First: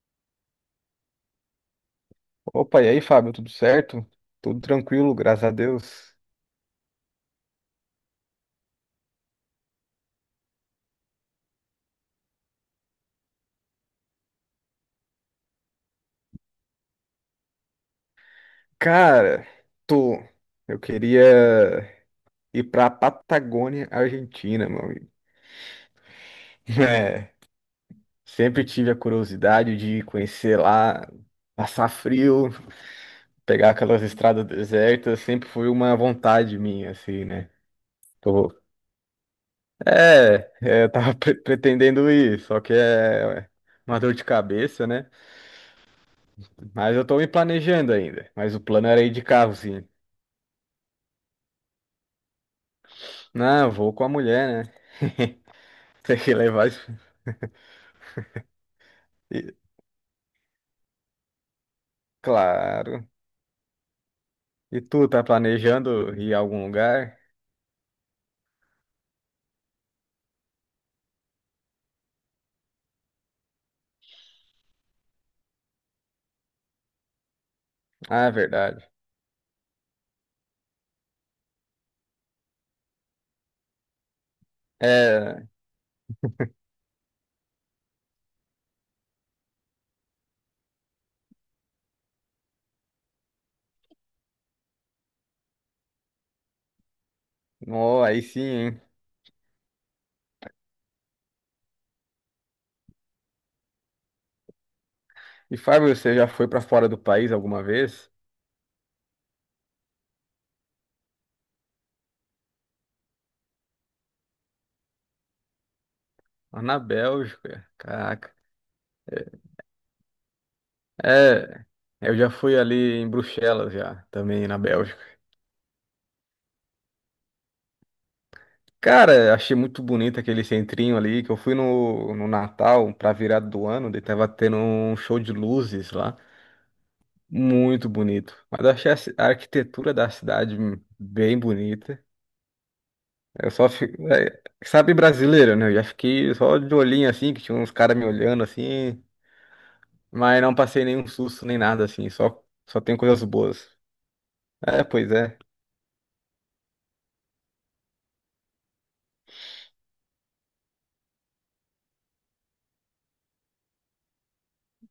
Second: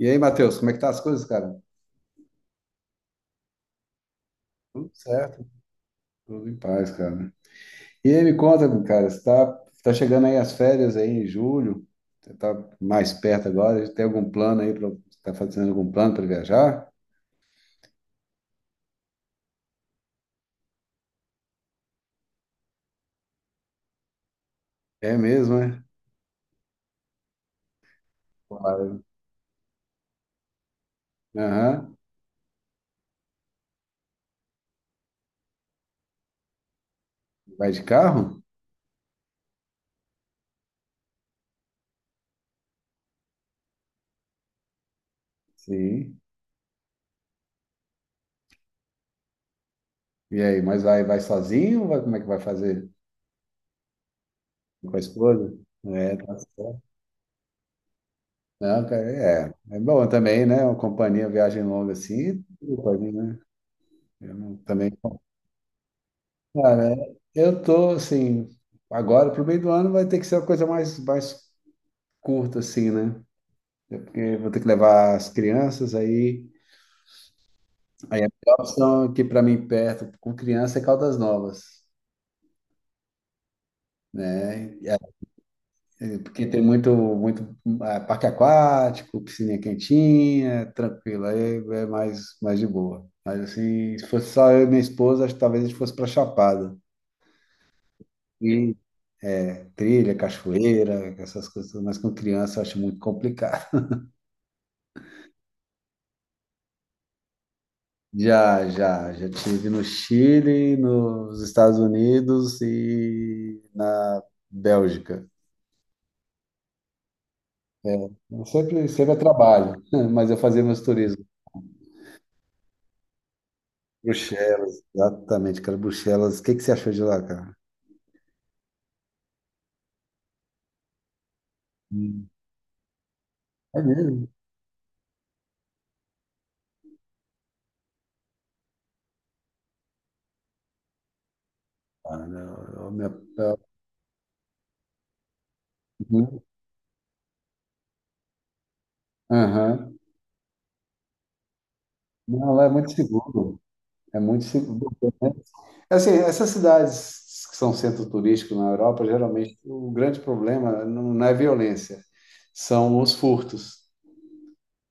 E aí, Matheus, como é que tá as coisas, cara? Opa, e aí, Fábio, tudo certo? Tudo Tudo tranquilo, graças certo, a Deus. tudo em paz, cara. E aí, me conta, cara, tá chegando aí as férias aí em julho, você tá mais perto agora, tem algum plano aí, você tá fazendo algum plano para viajar? Cara, tô. Eu queria ir pra Patagônia, Argentina, meu amigo. É mesmo, né? É, sempre tive a Claro. curiosidade de conhecer lá, passar Aham. frio, pegar aquelas estradas desertas, sempre foi uma vontade minha, assim, né? Vai de carro? Tô... É, eu tava pretendendo ir, só que é uma dor de cabeça, né? Sim. Mas eu tô me planejando ainda. Mas o plano era ir de carro, sim. E aí, mas vai sozinho ou como é que vai fazer? Não, eu vou com a mulher, né? Com a esposa? É, Tem que tá levar certo. isso. Não, cara, E- é bom também, né? Uma companhia, viagem longa assim, tudo claro. pode, né? Eu não- E também tu tá planejando ir a algum Cara, lugar? eu tô assim, agora pro meio do ano vai ter que ser uma coisa mais curta, assim, né? É. Porque vou ter que levar as crianças, aí Ah, a é melhor verdade. opção aqui para mim perto com criança é Caldas Novas, né? E É, porque tem muito parque aquático, piscininha quentinha, tranquilo, aí é mais de boa. Mas assim, se fosse só eu e minha esposa, acho que talvez a gente fosse para Chapada. no, aí sim, E hein? é, trilha, cachoeira, essas coisas, mas com criança eu acho muito complicado. E Fábio, você já foi pra fora do país alguma vez? Já tive no Chile, nos Estados Unidos e na Bélgica. Lá na Bélgica, É, caraca. Sempre é É, trabalho, mas eu fazia meus turismos. é, eu já fui ali em Bruxelas já, também na Bruxelas, Bélgica. exatamente, cara, Bruxelas. O que que você achou de lá, cara? Cara, achei muito bonito aquele centrinho ali, que eu fui no Hum. Natal, pra virada do É ano, e tava mesmo? tendo um show de luzes lá. Muito bonito. Mas eu achei a a arquitetura da cidade bem bonita. Ah, não, eu, minha, Eu eu- só fico. É, sabe, brasileiro, né? Eu já fiquei Uhum. só de olhinho assim, que tinha uns caras me olhando assim. Aham. Mas não passei nenhum susto nem nada assim. Só, Não, lá é só muito tem coisas seguro. boas. É muito É, seguro. pois é. Assim, essas cidades que são centro turístico na Europa, geralmente o grande problema não é violência, são os furtos,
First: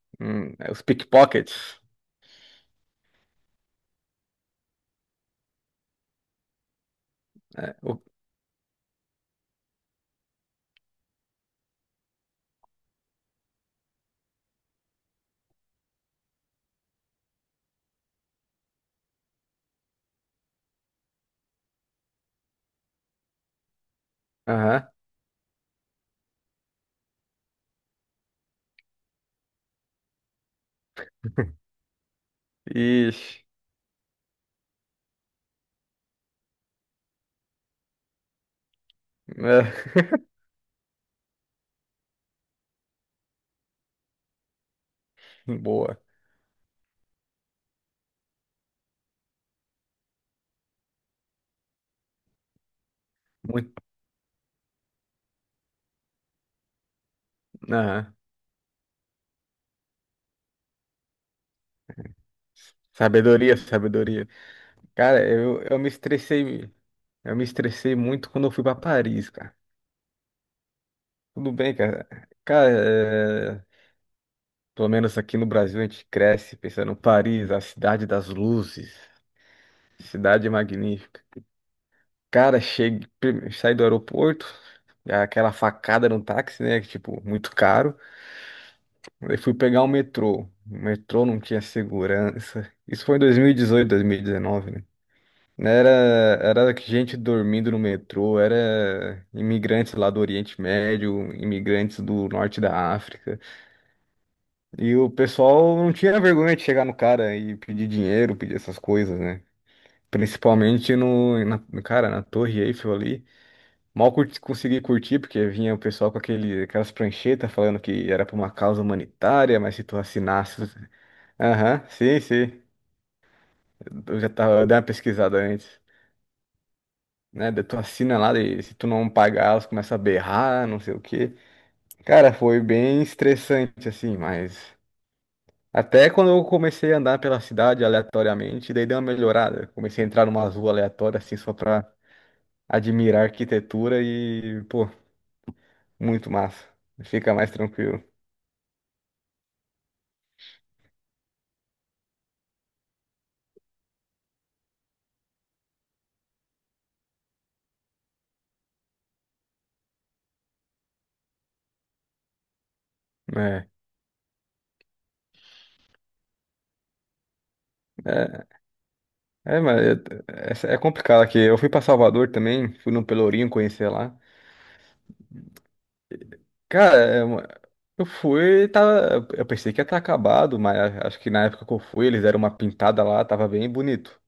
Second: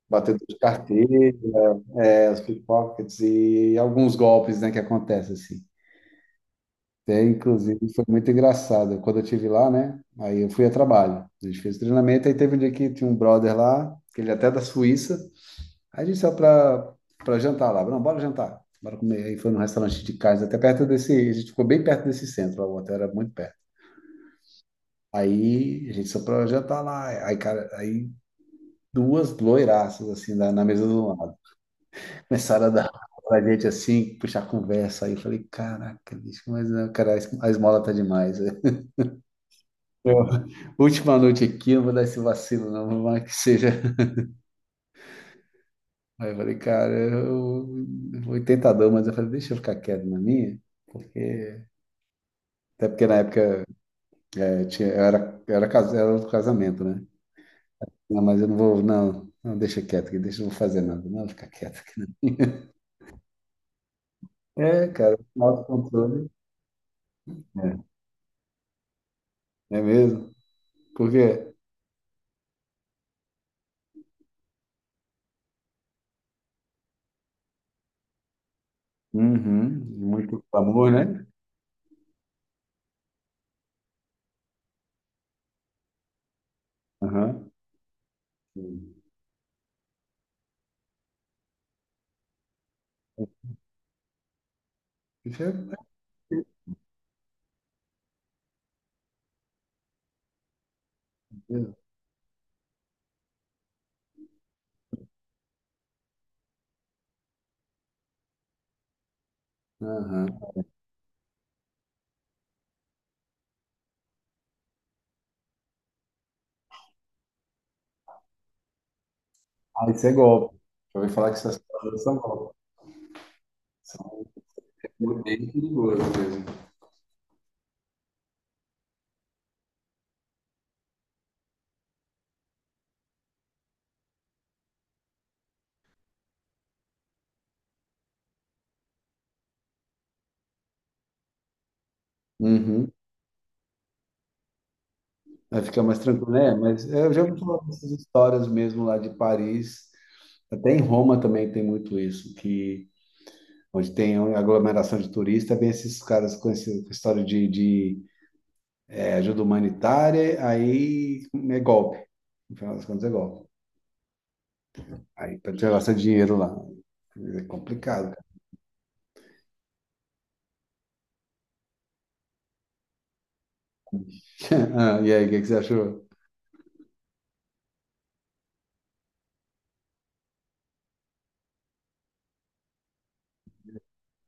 batedor de É os carteira, pickpockets. é, os pickpockets e alguns golpes, né, que acontecem assim. Até, É, inclusive, o- foi muito engraçado. Quando eu estive lá, né, aí eu fui a trabalho. A gente fez treinamento, aí teve um dia que tinha um brother lá, que ele é até da Suíça, aí a gente saiu para jantar lá. Não, bora jantar, bora comer. Aí foi num restaurante de casa, até perto desse, a gente ficou bem perto desse centro, lá, o hotel era muito perto. Aham. Aí a gente só pra jantar lá. Aí, cara, aí duas loiraças, assim, na mesa do lado. Começaram a dar pra Ixi. gente, assim, puxar conversa. Aí eu falei, caraca, bicho, mas, não, cara, a esmola tá demais. É. Eu, última noite aqui, eu não vou dar esse vacilo, não, por mais que seja. Boa. Aí eu falei, eu fui tentador, mas eu falei, deixa eu ficar quieto na minha. Porque, até porque na época Muito. eu, tinha, eu era, cas- era do casamento, né? Aham. Não, mas eu não vou, não, deixa quieto, que deixa eu não vou fazer nada, não, fica quieto. Sabedoria, sabedoria. É, cara, Cara, eu me autocontrole. estressei. Eu me estressei muito quando eu fui pra Paris, cara. É, é mesmo? Tudo Porque, bem, cara. Cara, é, pelo menos aqui no Brasil a gente cresce pensando em Paris, a cidade das luzes, uhum, muito cidade amor, magnífica. né? Cara, cheguei, prime- saí do aeroporto, já aquela facada no táxi, né? Que, tipo, Aham. muito caro. Sim. Aí fui pegar o metrô. O metrô não tinha segurança. Isso foi em 2018, 2019, né? Isso é é Era, era gente dormindo no metrô, era imigrantes lá do Oriente Médio, mesmo. imigrantes do norte da África. E o pessoal não tinha vergonha de chegar no cara e pedir dinheiro, pedir essas coisas, né? Aham. Principalmente no, na, cara, na Torre Eiffel ali. Mal curti, consegui curtir, porque vinha o pessoal com aquele, aquelas pranchetas falando que era pra uma causa humanitária, mas se Ah, tu isso é golpe. assinasse. Já ouvi falar que essas Aham, coisas são sim, golpes. sim. Eu São já tava, eu dei uma pesquisada bem antes. perigosas mesmo. Né? Daí tu assina lá, e se tu não pagar, elas começam a berrar, não sei o quê. Cara, foi bem estressante, assim, mas. Até quando eu comecei a andar pela cidade aleatoriamente, daí deu uma melhorada. Comecei a entrar numa rua aleatória, assim, só pra Uhum. admirar a arquitetura e, pô, Aí fica mais muito tranquilo, né? massa. Mas é, eu já Fica ouvi mais falar dessas tranquilo. histórias mesmo lá de Paris. Até em Roma também tem muito isso, que onde tem aglomeração de turista, vem esses caras com, esse, com história de é ajuda humanitária, aí é golpe. No final das contas, é golpe. É, Aí para tirar seu dinheiro lá. É complicado, cara. é, é, mas é complicado aqui. Eu fui pra Salvador também, fui no Pelourinho conhecer lá. Ah, e aí, que você achou? Cara, é uma- eu fui, tava, eu pensei que ia estar acabado, mas acho que na época que eu fui, eles deram uma pintada lá, tava bem bonito.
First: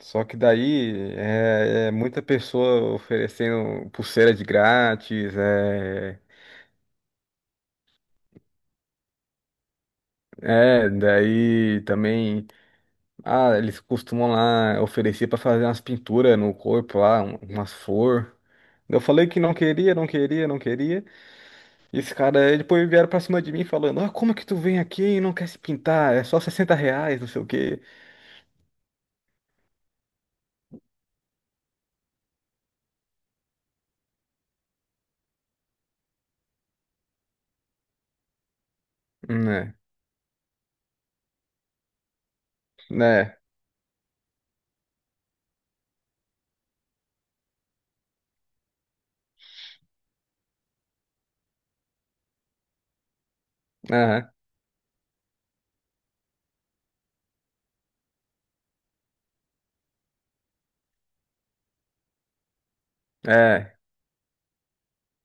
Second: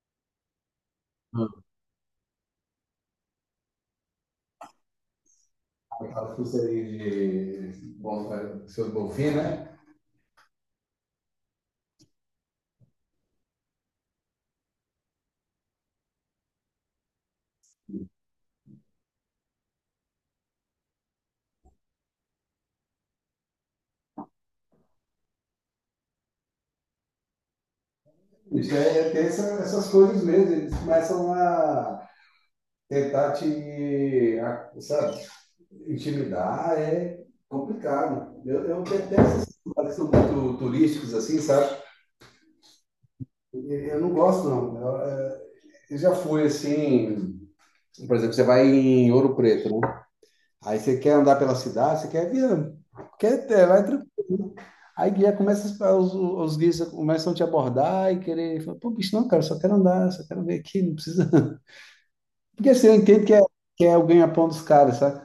Só que daí Ah, é muita pessoa oferecendo pulseira de grátis, aquela pulseirinha de bom, seus golfinhos, né? Daí também, ah, eles costumam lá oferecer para fazer umas pinturas no corpo lá, umas flor. Eu falei que não queria, não queria, não queria. E esse cara, aí depois vieram pra cima de mim falando, ah, como é que tu vem aqui e não quer se pintar? É só 60 reais, não sei o quê. Isso é é ter essas coisas mesmo. Eles começam a sabe, intimidar. É complicado. Eu detesto esses Né, lugares que são muito turísticos, assim, sabe? né, Eu eu não gosto, não. Eu já fui, assim, por exemplo, você vai em Ouro Preto, né? Aí você quer andar pela cidade, você quer via, quer ter, vai tranquilo, aham, né? Aí já começa, os guias começam a te abordar e querer, fala, pô, bicho, não, cara, só quero andar, só quero ver aqui, não precisa. Porque assim, eu entendo é, que é o ganha-pão dos caras, sabe?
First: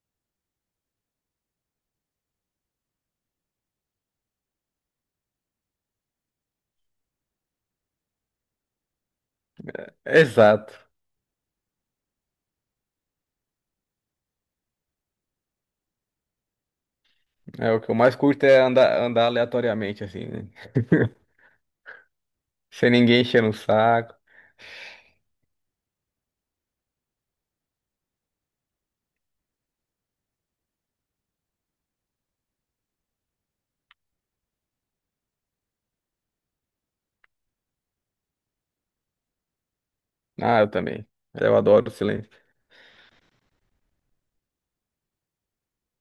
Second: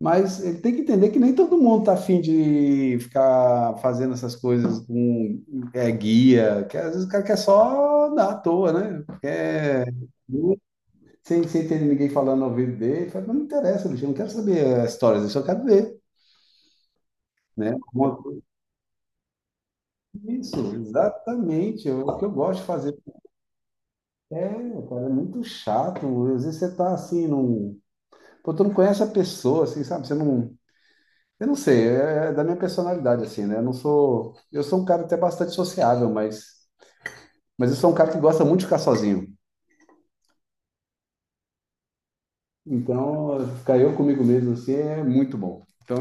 Mas ele tem que entender que nem todo mundo tá afim de ficar fazendo essas coisas com é, guia, que às vezes o cara quer só andar à toa, né? Quer exato. Sem ter ninguém falando ao ouvido dele, ele fala, não me interessa, bicho, eu não quero saber a história, eu só quero ver, É, né? o que eu Uma mais coisa, curto é andar, andar aleatoriamente, assim, é né? isso, exatamente, o que eu gosto de Sem fazer ninguém enchendo o saco. é, cara, é muito chato, às vezes você tá assim, num... Pô, tu não conhece a pessoa, assim, sabe? Você não... Eu não sei, é é da minha personalidade, assim, né? Eu não sou... Eu sou um cara até bastante sociável, mas... Mas eu sou um cara que gosta muito de ficar sozinho. Ah, eu também. Eu adoro o silêncio. Então, ficar eu comigo mesmo, assim, é muito bom. Então,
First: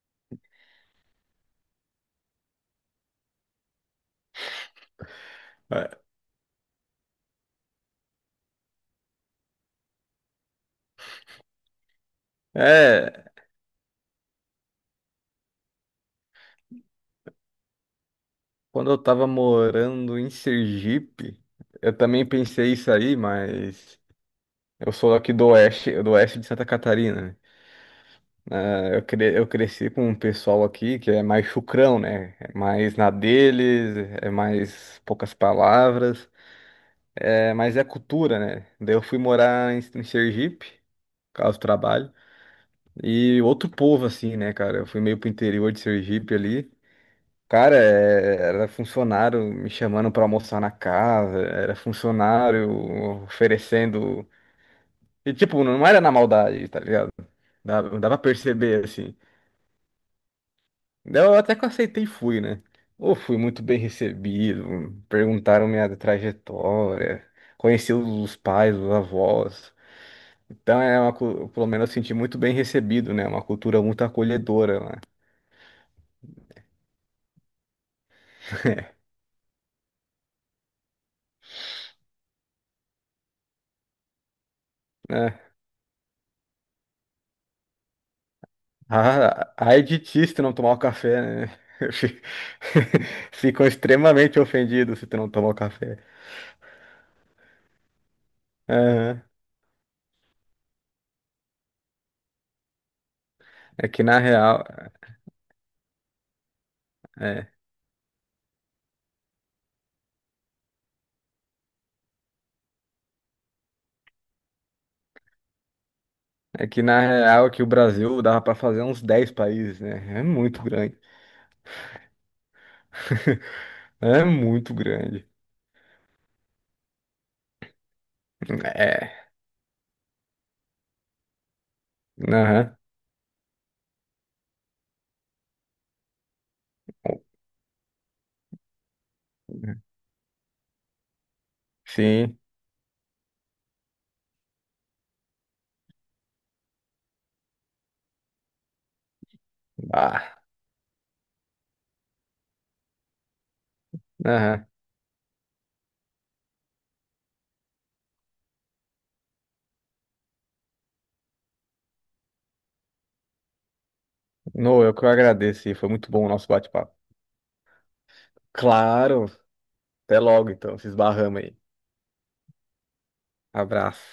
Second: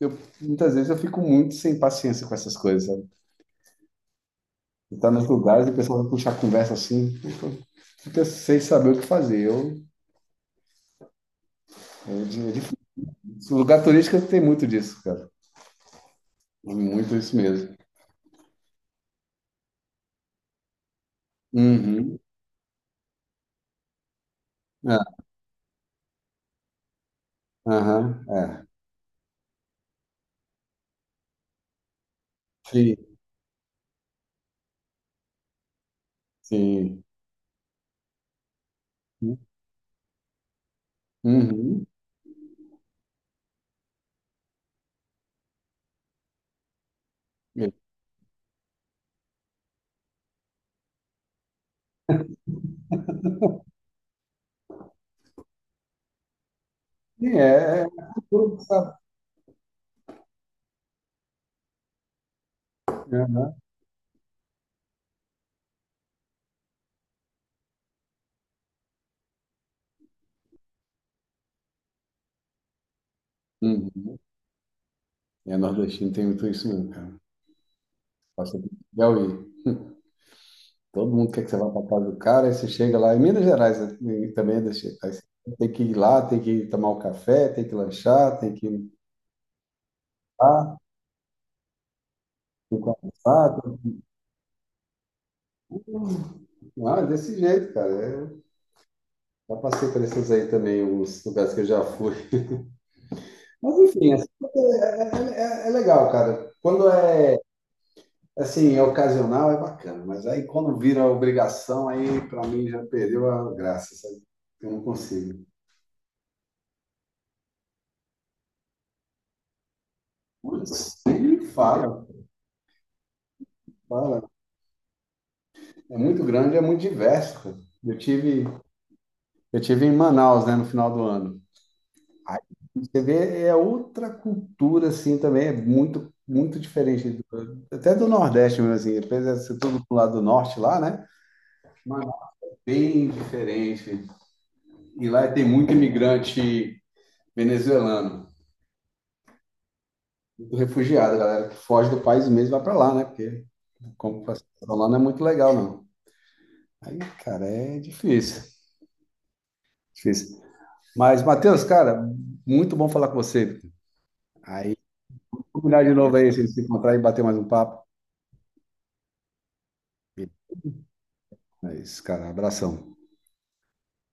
muitas vezes eu fico muito sem paciência com essas coisas, e tá nos lugares e o É, pessoal vai puxar conversa assim, fica sem saber o que fazer. É difícil. é, Lugar turístico tem muito disso, cara. Muito isso mesmo. quando eu tava morando em Sergipe, eu Uhum. também pensei isso aí, mas eu sou Ah. aqui do oeste de Santa Catarina, né? Aham, é. É, eu, eu cresci com um pessoal aqui que é mais chucrão, né? É Sim, mais na deles, é mais poucas palavras, sim. é, mas é cultura, né? Daí eu fui morar em Sergipe, por causa do Uhum. trabalho, e outro povo assim, né, cara? Eu fui meio pro interior de Sergipe ali. É. Cara, é- era funcionário me chamando pra almoçar na casa, era funcionário oferecendo. E, tipo, não era na maldade, tá ligado? Sim, é, é Dava pra cultura, perceber, sabe? assim. Daí eu até que eu aceitei e fui, né? Ou fui Aham. muito bem recebido, perguntaram minha trajetória, conheci os pais, os avós. Então, é uma, cu- pelo menos eu senti muito bem recebido, né? Uma cultura muito Uhum. acolhedora lá. É, nordestino tem muito isso mesmo, cara. Passa por Piauí. Todo mundo quer que você vá para casa do cara, aí você chega lá. Em Minas Gerais né, e também é desse jeito. Aí você tem que ir lá, tem que tomar um café, tem que lanchar, tem que ir Ah, ai de ti se tu não tomar lá. o café, né? Fi- Fico Ficam cansado. extremamente ofendidos se tu não tomar o café. Ah, desse jeito, cara. É, Aham. já passei por esses aí também, alguns lugares que eu já fui. Mas É que enfim, na assim, real, é, é legal, cara. Quando é, é, assim, é ocasional, é bacana. Mas aí quando vira obrigação, aí pra mim já perdeu a graça, sabe? Eu não consigo. Que na real que o Brasil dava pra fazer uns 10 países, né? É muito grande. Putz, nem fala, É fala. muito grande. É muito grande, é muito diverso, cara. Eu tive, É. eu tive em Manaus, né, no final do ano. Aí Aham. você vê, é outra cultura, assim, também, muito diferente, até do Nordeste mesmo, assim, apesar de ser tudo pro lado do Norte lá, né? Mas Sim. bem diferente. E lá tem muito imigrante venezuelano, Ah. muito refugiado, galera que foge do país mesmo e vai para lá, né? Porque como passar Aham. lá não é muito legal, não. Aí, cara, é difícil. Mas, Matheus, cara, muito bom falar com você. Aí, No, eu que eu vamos agradeço. E combinar foi de muito novo bom o aí, se a nosso gente se bate-papo. encontrar e bater mais um papo. Claro. Até logo, então. Se esbarramos aí. É isso, cara. Abração. Abraço.